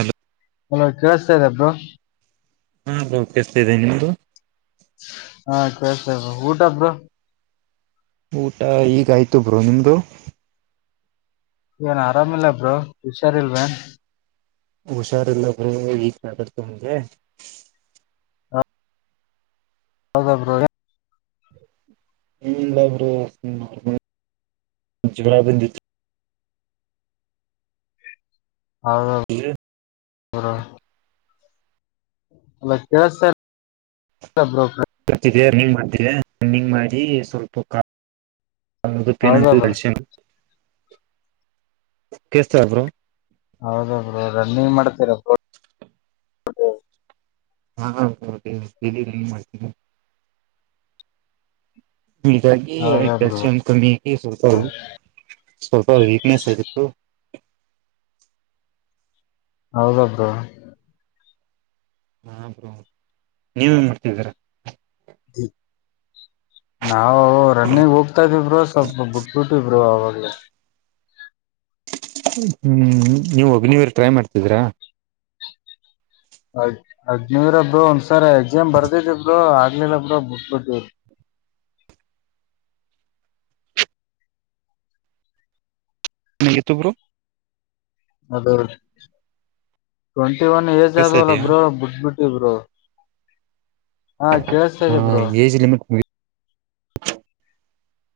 Hello hello ಕವ ಸ ಅಬ್ರೋ ಹಾ ಕೆಸ್ತಾ ಇದ್ದೇನೆ ನಿಮ್ದು ಹಾ ಕಳ್ತ ಊಟಬ್ರು ಊಟ ಈಗ ಆಯ್ತು ಬ್ರೋ ನಿಮ್ದು ಏನ್ ಆರಾಮಿಲ್ಲ ಬ್ರೋ ವಿಚಾರ್ ಇಲ್ವೇನ್ ಹುಷಾರಿಲ್ಲ ಬ್ರೋ ವೀಕ್ ಆಗ ತಮಗೆ ಹೌ ಬ್ರೋ ಏನಿಲ್ಲ ಬ್ರೋ ಜವರ ಬಂದಿತ್ತು ಹೌದ ಅಲ್ಲ ಕೇಳುಸ್ತಿಲ ಬ್ರೋ ಬರ್ತವಿ ರನ್ನಿಂಗ್ ಮಾಡ್ತಿದೆ ರನ್ನಿಂಗ್ ಮಾಡಿ ಸ್ವಲ್ಪ ಹೌದಾ ಪಿನಂಗು ಬ್ರೋ ಕಲ್ಸಿಯಂ ಕಸ್ತಬ್ರು ಹೌದರು ರನ್ನಿಂಗ್ ಮಾಡ್ತೀರ ಹಾ ಹ ಹೇಳ ಮಾಡ್ತೀ ಹೀಗಾಗಿ ಹೌದಾ ಬ್ರೋ ಷ್ಟ ಒನ್ ಕಮ್ಮಿಾಗಿ ಸ್ವಲ್ಪದು ಸ್ವಲ್ಪ ವೀಕ್ನೆಸ್ ಆಗಿತ್ತು ಹೌದಬ್ದ ಹ ಬ್ರ ನೀವೇನ್ ಮಾಡ್ತಿದ್ದೀರ ಹ ನಾವವು ರನ್ನಿಂಗ್ ಹೋಗ್ತಾ ಇದವರು ಸ್ವಲ್ಪ ಬಿಟ್ಬಿಟ್ಟಿವರು ಅವಾಗ ಹ್ಮ್ ನೀವ್ ಒಗ್ನವರ್ ಟ್ರೈ ಮಾಡ್ತಿದಿ್ರಾ ಹದ್ ಹದ್ನರಬ್ರು ಒಂದ್ಸರ್ ಎಕ್ಸಾಮ್ ಬರ್ದಿದಬ್ರು ಆಗ್ಲಿಲ್ಲಬ್್ರ ಬಟ್ಬಿಟ್ಟೇರು ನಿಗೆತ ಬ್ರ ಅದ ಟ್ವೆಂಟಿ ಒನ್ ಏಜ್ ಕೇಳಿಸ್ತಾ ಆದವಲ್ಲ ಇದೆಯಾ ಬ್ರೋ ಬಿಟ್ ಬಿಟ್ಟ ಇಬರು ಹಾ ಹಾ ಕೇೇಳಸ್ತದೆ ಇಬರು ಏಜ್ ಲಿಮಿಟ್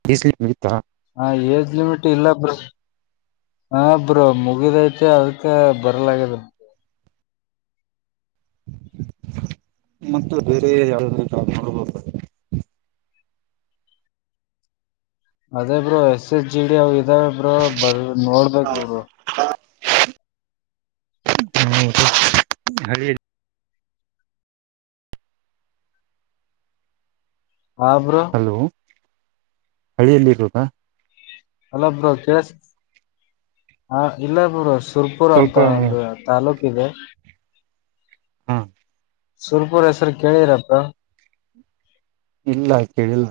ಬಸ್ಲಿ ನಿಗತ್ತ ಹಾ ಏಜ್ ಲಿಮಿಟ್ ಇಲ್ಲ ಬ್ರ ಹ ಬ್ರ ಮುಗಿದೈತೆ ಅದ್ಕ ಬರ್ಲಾಗದ ಮತ್ತೆ ಬೇರೆ ಯಾವ ನೋಡ್ಬ ಅದೇ bro S S G D ಅವ್ ಇದಾವ ಬ್ರೋ ಬ ನೋಡ್ಬೇಕರು ಹ ಆಬ್ರ ಹಲೋ ಹಳ್ಳಿಯಲ್ಲಿ ಕೋಕಾ ಅಲ ಬ್ರೋ ಹ ಇಲ್ಲ ಬ್ರೋ ತುರ್ಪುರ್ ಅಂತ ಸ್ವಲ್ಪ ಒಂದು ತಲ್ಲೂಕ ಇದೆ ಹಾ ಸುರ್ಪುರ್ ಹೆಸರು ಕೇಳಿರಪ್ಪಾ ಇಲ್ಲ ಕೇಳಿಲ್ಲ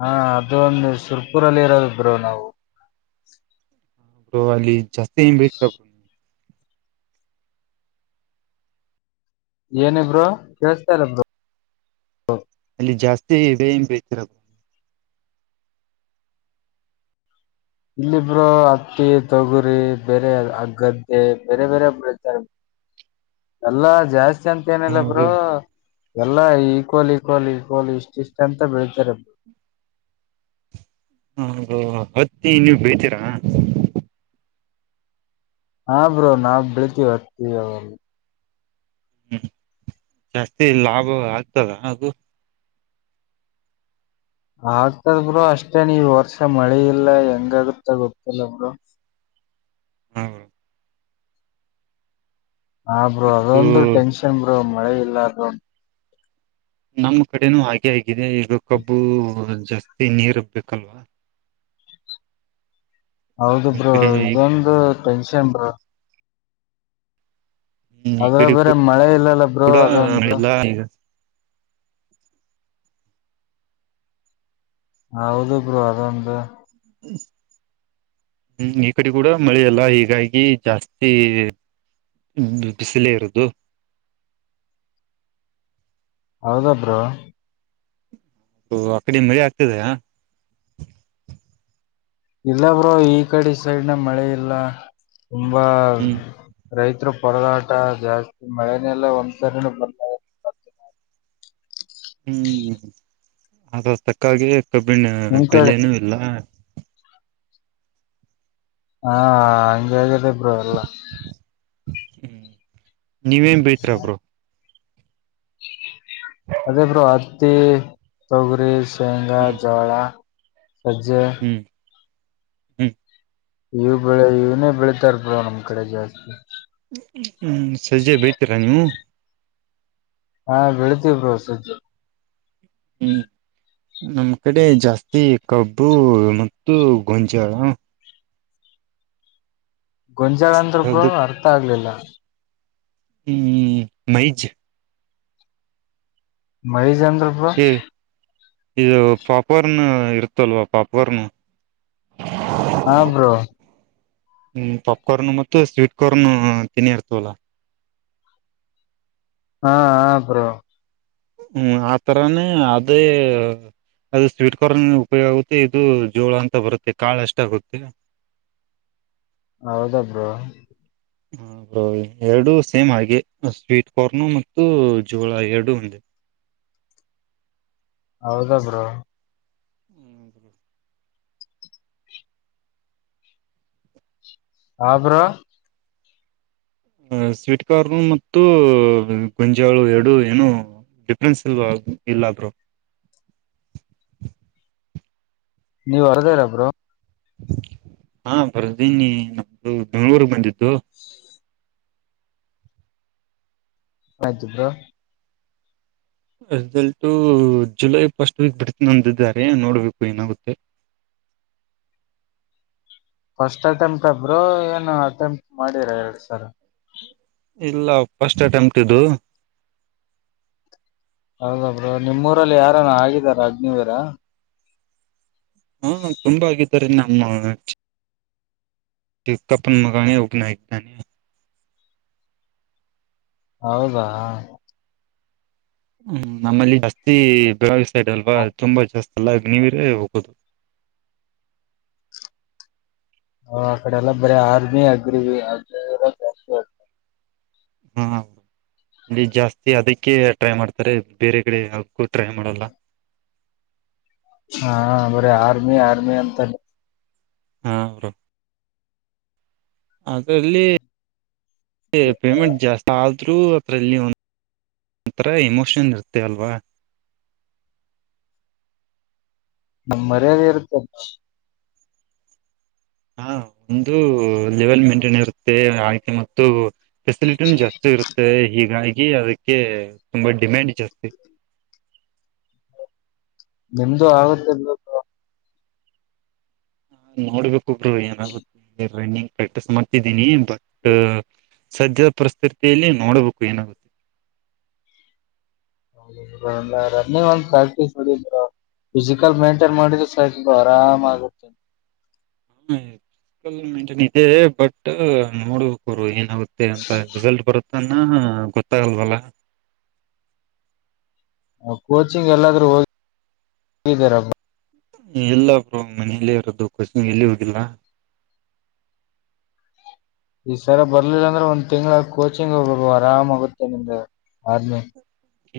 ಹಾ ಅದು ಒಂದು ಸುರ್ಪುರಲ್ಲಿ ಇರೋದರು ನಾವು ಒಬ್ರು ಅಲ್ಲಿ ಜಾಸ್ತಿ ಂಗ್ ಬತರಬ್ರು ನೀ ಏನಬ್ರರು ಕೇೇಳತ ಇಲ್ಲಬ್ರರು ಲ್ಲಿ ಜಾಸ್ತಿ ಬೇ ಬೇತರ ಇಲ್ಲಿಬ್ರು ಹತ್ತಿ ತೊಗುರಿ ಬೇರೆ ಆ ಗದ್ದೆ ಬೇರೆ ಬೇರೆೊಬರು ಇದ್ದಾರೆ ಎಲ್ಲಾ ಜಾಸ್ತಿ ಅಂತ ಏನಿಲ್ಲ ಬ್ರೋ ಹಾ ಎಲ್ಲಾ ಈಕ್ವಲ್ ಈಕ್ವಲ್ ಈಕ್ವಲ್ ಇಷ್ಟ ಇಷ್ಟ ಅಂತ ಬೆಳ್ತಾರೆರು ಹ ಹೊತ್ತಿ ನೀವು ಬೇತೀರಾ ಹ ಬ್ರೋ ನಾವ್ ಬೆಳತಿೀವಿ ಹೊರ್ತೀವಿ ಅವಲ್ಲಿ ಹ್ಮ್ ಜಾಸ್ತಿ ಲಾಭ ಆಗ್ತದ ಹಾಗೂ ಆಗ್ತದ ಬ್ರರು ಅಷ್ಟೇ ನೀವ್ ವರ್ಷ ಮಳೆ ಇಲ್ಲ ಹೆಂಗಗತ್ತ ಗೊತ್ತಿಲ್ಲ ಬರು ಹ್ಮ ಹಾ ಬೂ ಬ್ರೋ ಅದೊಂದು ಟೆನ್ಷನ್ ಬ್ರೂ ಮಳೆ ಇಲ್ಲ ಅ್ರೂ ನಮ್ಮ ಕಡೆನೂ ಹಾಗೆ ಆಗಿದೆ ಈಗ ಕಬ್ಬು ಜಾಸ್ತಿ ನೀರ್ ಹಬ್ಬೇಕಲ್ವಾ ಹೌದು ಈ ಬ್ರೂ ಕಡೆ ಇದೊಂದು ಟೆನ್ಷನ್ ಬ್ರೂ ಹ್ಮ್ ಈ ಅದ್ರ ಕಡೆ ಬೇರೆ ಮಳೆ ಇಲ್ಲಲ್ಲ ಬ್ರೂ ಕೂಡ ಅದೊಂದು ಮಳೆಲ್ಲ ಈಗ ಹೌದು ಬ್ರೋ ಅದೊಂದು ಹ್ಮ್ ಈ ಕಡೆ ಕೂಡ ಮಳೆಲ್ಲ ಹೀಗಾಗಿ ಜಾಸ್ತಿ ್ಮ ಬಿಸಿಲೇ ಇರುದು ಹೌದಬ್ರ ಆ ಕಡೆ ಮರಿ ಆಗ್ತದೆ ಇಲ್ಲ ಬ್ರೋ ಈ ಕಡೆ ಸೈಡ್ನ ಮಳೆ ಇಲ್ಲ ತುಂಬಾ ಹ್ಮ್ ರೈತರು ಪೊರದಾಟ ಜಾಸ್ತಿ ಮಳೆನೆೆಲ್ಲ ಒಂದ್ಸರಿನ ಬರ್ ಹ್ಮ್ ಅದ ತಕ್ಕಾಗ ಕಬ್ಬಿನ ನಿಮ್ ಕಡೆ ಬೆಲನು ಇಲ್ಲ. ಹಾ ಹಂಗಾಗದೆ ಬ್ರೋ ಎಲ್ಲಾ. ಹ್ಮ್ ನೀವೇನ್ ಬೆಳಿತಿರ ಬ್ರೋ? ಅದೇ ಬ್ರೋ ಹತ್ತಿ, ತೊಗರಿ, ಶೇಂಗಾ, ಹ್ಮ್ ಜೋಳ. ಸಜ್ಜೆ ಹ್ಮ ಇವು ಬೆಳಿ ಇವನ್ನೇ ಬೆಳತಾರ ಬ್ರೋ ನಮ್ ಕಡೆ ಜಾಸ್ತಿ. ಹ್ಮ್ ಸಜ್ಜೆ ಬಡ್ತೀರಾ ನೀವು? ಹಾ ಬೆಳತಿೀ್ರೋಸಜ ಹ್ಮ್ ನಮ್ ಕಡೆ ಜಾಸ್ತಿ ಕಬ್ಬು ಮತ್ತು ಗೊಂಜಾಳ ಗೊಂಜಾಳಂದ್ರ ಬ್ರೋ ಅದಕ್ ಅರ್ಥ ಆಗ್ಲಿಲ್ಲ. ಹ್ಮ್ ಮೈಜ್ ಮೈಜ್ ಅಂದ್ರ ಬ್ರೋ ಇದು ಪಾಪಕಾರ್ನ್ ಇರುತ್ತಲ್ವಾ ಪಾಪಕಾರ್ನ್. ಹಾ ಬ್ರೋ ಹ್ಮ ಪಾಪ್ಕಾರ್ನ್ ಮತ್ತು ಸ್ವೀಟ್ ಕಾರ್ರ್ನ್ ತೆನಿ ಇರ್ತವಲ್ಲ. ಹಾ ಹ ಬ್ರೋ. ಹ್ಮ್ ಆ ತರಾನೇ ಅದೇ. ಅದು ಸ್ವೀಟ್ ಕರ್ನ್ ಉಪಯೋಗ ಆಗುತ್ತೆ, ಇದು ಜೋಳ ಅಂತ ಬರುತ್ತೆ ಕಾಳ ಎಷ್ಟಾಗುತ್ತೆ. ಹೌದ ಬ್ರೋ. ಹ ಎರಡು ಸೇಮ್ ಹಾಗೆ ಸ್ವೀಟ್ ಕಾರ್ನ್ ಮತ್ತು ಜೋಳ ಎರಡು ಒಂದ. ಹೌದ ಬ್ರೋ. ಹ ಬ್ರೋ. ಸ್ವೀಟ್ ಕಾರ್ನ್ ಮತ್ತು ಗೊಂಜಾಳು ಎರಡು ಏನು ಡಿಫ್ರೆನ್ಸ್ ಇಲ್ವಾ ಇಲ್ಲಾದ್ರು [unintelligible] ನೀವ್ ಹೊರದೇರ ಬ್ರೋ? ಹಾ ಬರ್ದೀನಿ, ನಮ್ದು ಬೆಂಗಳೂರುಗ್ ಬಂದಿದ್ದು. ಪಾಯತು bro. Result July first week ಬಿಡ್ತ ನಂದಿದ್ದಾರೆ ನೋಡ್ಬೇಕು ಏನಾಗುತ್ತೆ. [unintelligible] ಫಸ್ಟ್ ಅಟೆಂಪ್ಟ್ ಅ ಬ್ರೋ, ಏನು ಅಟೆಂಪ್ಟ್ ಮಾಡಿರ ಎರಡ್ ಸರ? ಇಲ್ಲ ಫಸ್ಟ್ ಅಟೆಂಪ್ಟ್ ಇದು. ಹೌದ ಬ್ರೋ ನಿಮ್ಮ್ ಊರಲ್ಲಿ ಯಾರನ ಆಗಿದಾರ ಅಗ್ನಿವೀರ? ಹಾ ತುಂಬಾ ಆಗಿದಾರೆ ನಮ್ಮ ತಿಕ್ಕಪ್ಪನ್ ಮಗ ನಾಯಕನಿ ಹೌದಾ ಹ್ಮ್ ನಮ್ಮಲ್ಲಿ ಜಾಸ್ತಿ ಬೆಳಗಾವಿ ಸೈಡ್ ಅಲ್ವಾ ತುಂಬಾ ಜಾಸ್ತಿ. ಎಲ್ಲ ನೀವರೆೇ ಹೋಗೋದು ಹ ಆ ಕಡೆ ಎಲ್ಲ ಬರ ಆರ್ಮಿ ಅಗ್ರಿ ಜಾಸ್ತಿ ಆತ. ಹ ಹಾ ಅಲ್ಲಿ ಜಾಸ್ತಿ ಅದಕ್ಕೆ ಟ್ರೈ ಮಾಡ್ತಾರೆ, ಬೇರೆ ಕಡೆ ಯಾವುಕ್ಕೂ ಟ್ರೈ ಮಾಡಲ್ಲ. ಹಾ ಬರೆ ಆರ್ಮಿ ಆರ್ಮಿ ಅಂತ. ಹಾ ಅವ್ರ ಅದ್ರಲ್ಲಿ ಪೇಮೆಂಟ್ ಜಾಸ್ತಿ ಆ ಆದ್ರು ಅದರಲ್ಲಿ ಒ ಒಂಥರ ಎಮೋಷನ್ ಇರುತ್ತೆ ಅಲ್ವಾ. ಹ ಮರ್ಯಾದೆ ಇರುತ್ತೆ. ಹಾ ಒಂದು ಲೆವೆಲ್ ಮೇಂಟೈನ್ ಇರುತ್ತೆ ಆಯ್ಕೆ ಮತ್ತು. ಫೆಸಿಲಿಟಿನ ಜಾಸ್ತಿ ಇರುತ್ತೆ ಹೀಗಾಗಿ ಅದಕ್ಕೆ ತುಂಬಾ ಡಿಮ್ಯಾಂಡ್ ಜಾಸ್ತಿ ಹ ನಿಮ್ದು ಆಗದಲ್ ಹ ನೋಡ್ಬೇಕ ಒಬ್ರು ಏನಾಗುತ್ತೆ ರನ್ನಿಂಗ್ ಪ್ರಾಕ್ಟೀಸ್ ಮಾಡ್ತಿದ್ದೀನಿ ಬಟ್ ಸದ್ಯದ ಪರಿಸ್ಥತಿಯಲ್ಲಿ ನೋಡ್ಬೇಕು ಏನಾಗುತ್ತೆ ಹೌ ರನ್ನಿಂಗ್ ಒಂದ ಪ್ರಾಕ್ಟಿಸಸ್ ಮಾಡರ ಫಿಸಿಕಲ್ ಮೇಂಟೈನ್ ಮಾಡಿದ್ರೆ ಸೈು ಆರಾಮ ಆಗುತ್ತೆ ಹ ಮಟನ್ ಇದೆ ಬಟ್ ನೋಡ್ಬೇಕ ಅವ ಏನಾಗುತ್ತೆ ಮ ಅಂತ ರಿಸಲ್ಟ್ ಬರುತ್ತನ್ನ ಗೊತ್ತಾಗಲ್ವಲ್ಲ. ಕೋಚಿಂಗ್ ಎಲ್ಲಾದ್ರೂ ಹೋಗಿಾರಬ್ಬ ಎಲ್ಲಬ್್ರ ಮನೆಯಲ್ಲೇ ಇರೋದು ಖಸ್ ಎಲ್ಲಿ ಹೋಗಿಲ್ಲ ಈ ಸರ ಬರ್ಲಿಲ್ಲ ಅಂದ್ರೆ ಒಂದ್ ತಿಂಗ್ಳ ಕೋಚಿಂಗ್ ಹೋಗ ಆರಾಮ್ ಆಗುತ್ತೆ ನಿಮ್ದ ಬ್ಮ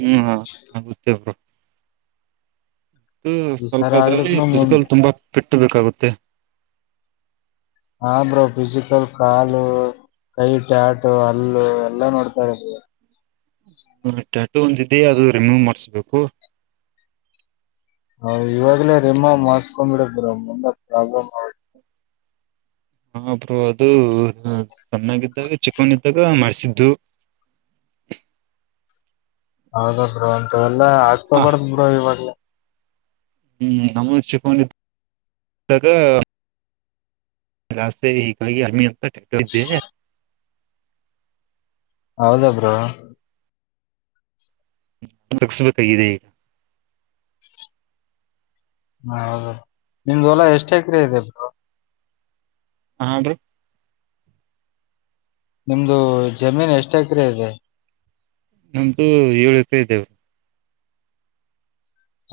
ಹ್ಮ ಆಗುತ್ತೇವರು ಈ ಸ್ವಲ್ಪ ಸರ ಅದ್ರಲ್ಲಿ ಆಗ್ಲಿಕ್ನು ಮುಂದ್ ಫಿಸಿಕಲ್ ತುಂಬಾ ಫಿಟ್ ಬೇಕಾಗುತ್ತೆ ಆದ್ರೂ ಫಿಸಿಕಲ್ ಕಾಲು ಕೈ ಟ್ಯಾ ಆಟು ಹಲ್ಲು ಎಲ್ಲಾ ನೋಡ್ತಾರೆ ನೀ ಟ್ಯಾಟೋ ಒಂದಿದೆ ಅದು ರಿಮೂವ್ ಮಾಡ್ಸ್ಬೇಕು ಹ ಇವಾಗಲೇ ರೇಮ್ಮಾ ಮಾಸ್ಕೊಂಡ್ಬಿಡದ್ರ ಮುಂದ ಪ್ರಾಬ್ಲಮ್ ಆ ಹಪ್ರರು ಅದು ಚ್ಣಾಗಿದ್ದಾಗ ಚಿಕ್ಕನ್ ಇದ್ದಾಗ ಮಾಡಸಿದ್ದು ಹ ಹೌದದ್ರರು ಅಂತ ಎಲ್ಲಾ ಹ ಹಾಕ್ಸೋಬಾರ್ದ್ ಬಿ್ರೋ ಇವಾಗಲ ಹ್ಮ್ ನಮ್ಮ ಚಿಕೊಂಡಾಗ ಜಾಸ್ೆ ಹೀಗಾಗಿ ಅರ್ಮಿ ಅಂತ ಟಕ್ಟ ಇದ್ದೆ ಹೌದಬ್ರ ತಸ ಬತಗ ಹ ಹೌದೌ ನಿಮ್ದ ಹೊಲ ಎಷ್ಟ ಎಕರೆ ಇದೆ ಬೋ ಹನ್ರಿ ನಿಮ್ದು ಜಮೀನ್ ಎಷ್ಟ ಎಕರೆ ಇದೆ ನಮ್ದು ಏಳು ರೂಪಾಯಿ ಇದದೆೇವರು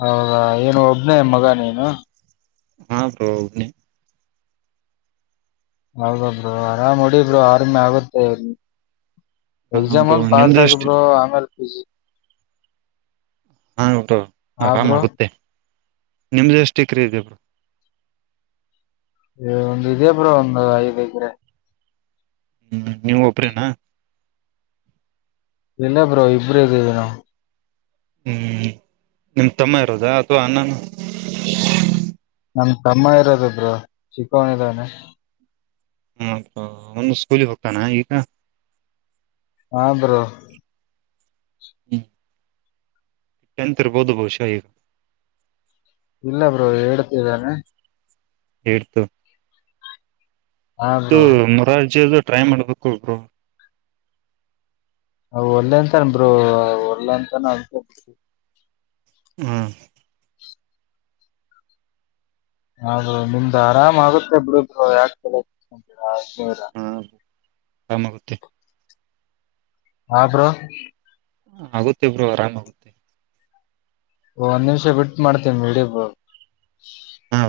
ಹೌದಾ ಏನು ಒಬ್ನೇ ಮಗನೇನು ಹಾ ಪ್ರೌನ ಹೌದಬ್ರು ಆರಾಮ ಹೊಡಿಬ್ಡು ಆರಮಿ ಆಗುತ್ತೆ ಹಾ ಬ್ರೋ ಎಕ್ಸಾಮ ಪಾಸ್ ನಿಮ್ದು ಎಷ್ಟು ಆಗಬ್ರೋ ಆಮೇಲ್ ಪಿಸಿ ಹಾ ಉಟು ಆರಾಮಾಗುತ್ತೆ ನಿಮ್ದ ಎಷ್ಟ ಕ್ರ ಇದೇ ಒಂದ ಇದ್ಯಾ ಬ್ರ ಒಂದು್ ಐದ ಗ್ರೆ ಹ್ಮ್ ನೀವ್ ಒಬ್ರೇನಾ ಇಲ್ಲ ಬೋ ಇಬರು ಇದುನು ಹ್ಮ್ ನಿಮ ತಮ್ಮ ಇರೋದಾ ಅಥವಾ ಅನ್ನಾನ ನಮ ತಮ್ಮ ಇರೋದಬ್ರು ಚಕ್ಕನಿದಾನೆ ಹ ಒಂದು ಸ್ಕೂಲಿ ಹೋಗ್ತಾನ ಈಗ ಹಾ ಬ್ರೋ ಹ್ಮ ಚತ್ರ ಬೌದು ಬಹುಶಗ ಇಲ್ಲ ಬ್ರೋ ಹೇತಿದ್ದಾನೆ ಹೇಳ್ತು ಹಾ ಇ ಬ್ರೋ ನೂರಜಿದು ಟ್ರೈ ಮಾಡ್ಬೇಕು ಒಬ್ರು ಒಳ್ಳೆಂತನ ಬ್ರರು ಒಳ್ಳೆ ಅಂತಾನ ಅ ಹ್ಮ್ ಹಾಗದು ನಿಮ್ದ ಆರಾಮ್ ಆಗುತ್ತೆ ಬಿರುರು ಯಾಕೆರರ ಆಮಗುತ್ತೆ ಹರು ಆಗುತ್ತೆಬ್್ರರು ಆರಾಮಾಗುತ್ತೆ ಒಂದ್ ನಿಮಿಷ ಬಿಟ್ಟ ಮಾಡ್ತೀವಿ ಇಿಡೀ ಹಾ